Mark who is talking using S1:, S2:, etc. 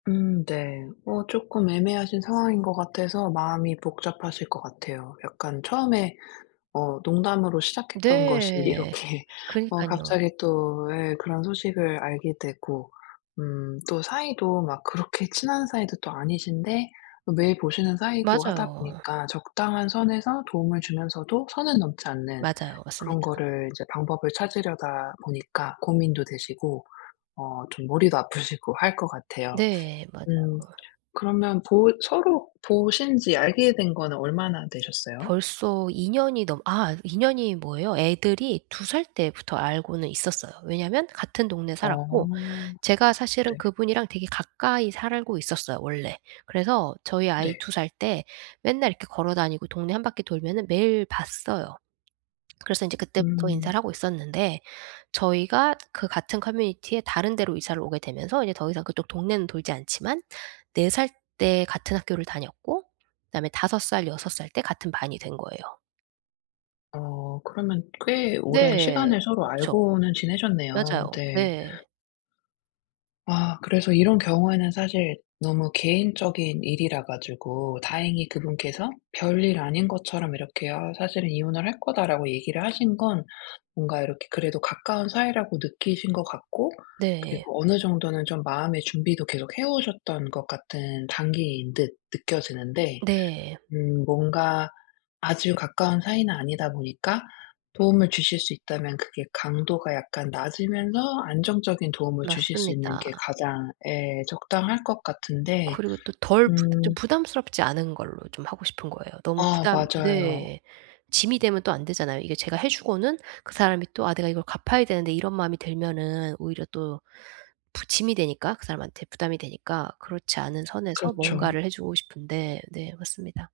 S1: 음. 네. 어 쪼끔 애매하신 상황인 것 같아서 마음이 복잡하실 것 같아요. 약간 처음에 어 농담으로 시작했던 것이
S2: 네.
S1: 이렇게 어
S2: 그니깐요.
S1: 갑자기 또 예 그런 소식을 알게 되고. 음. 또 사이도 막 그렇게 친한 사이도 또 아니신데 매일 보시는 사이고 하다
S2: 맞아요.
S1: 보니까 적당한 선에서 도움을 주면서도 선을 넘지 않는
S2: 맞아요. 맞습니다.
S1: 그런 거를 이제 방법을 찾으려다 보니까 고민도 되시고 어 좀 머리도 아프시고 할 것 같아요.
S2: 네. 맞아요.
S1: 음. 그러면 보 서로 보신 지 알게 된 거는 얼마나 되셨어요?
S2: 벌써 2 년이 넘어 아 2 년이 뭐예요. 애들이 2 살 때부터 알고는 있었어요. 왜냐하면 같은 동네에
S1: 어.
S2: 살았고 제가 사실은
S1: 네.
S2: 그분이랑 되게 가까이 살고 있었어요, 원래. 그래서 저희 아이
S1: 네.
S2: 2 살 때 맨날 이렇게 걸어 다니고 동네 1 바퀴 돌면은 매일 봤어요. 그래서 인제 그때부터
S1: 음.
S2: 인사를 하고 있었는데 저희가 그 같은 커뮤니티에 다른 데로 이사를 오게 되면서 이제 더 이상 그쪽 동네는 돌지 않지만 4 살 때 같은 학교를 다녔고 그다음에 5, 6 살 때 같은 반이 된 거예요.
S1: 어 그러면 꽤 오랜
S2: 네.
S1: 시간을 서로
S2: 그쵸.
S1: 알고는 지내셨네요.
S2: 맞아요.
S1: 네.
S2: 네.
S1: 아. 그래서 이런 경우에는 사실 너무 개인적인 일이라 가지고 다행히 그분께서 별일 아닌 것처럼 이렇게 "어 사실은 이혼을 할 거다."라고 얘기를 하신 건 뭔가 이렇게 그래도 가까운 사이라고 느끼신 것 같고
S2: 네.
S1: 그리고 어느 정도는 좀 마음의 준비도 계속 해 오셨던 것 같은 단계인 듯 느껴지는데
S2: 네.
S1: 음 뭔가 아주 가까운 사이는 아니다 보니까 도움을 주실 수 있다면 그게 강도가 약간 낮으면서 안정적인 도움을 주실 수 있는
S2: 맞습니다.
S1: 게 가장 예 적당할 것 같은데
S2: 그리고 또 덜 부 좀
S1: 음.
S2: 부담스럽지 않은 걸로 좀 하고 싶은 거예요. 너무
S1: 아
S2: 부담
S1: 맞아요.
S2: 네. 짐이 되면 또 안 되잖아요. 이게 제가 해 주고는 그 사람이 또 '아 내가 이걸 갚아야 되는데.' 이런 마음이 들면은 오히려 또 부 짐이 되니까 그 사람한테 부담이 되니까. 그렇지 않은 선에서
S1: 그렇죠.
S2: 뭔가를 해 주고 싶은데 네 맞습니다.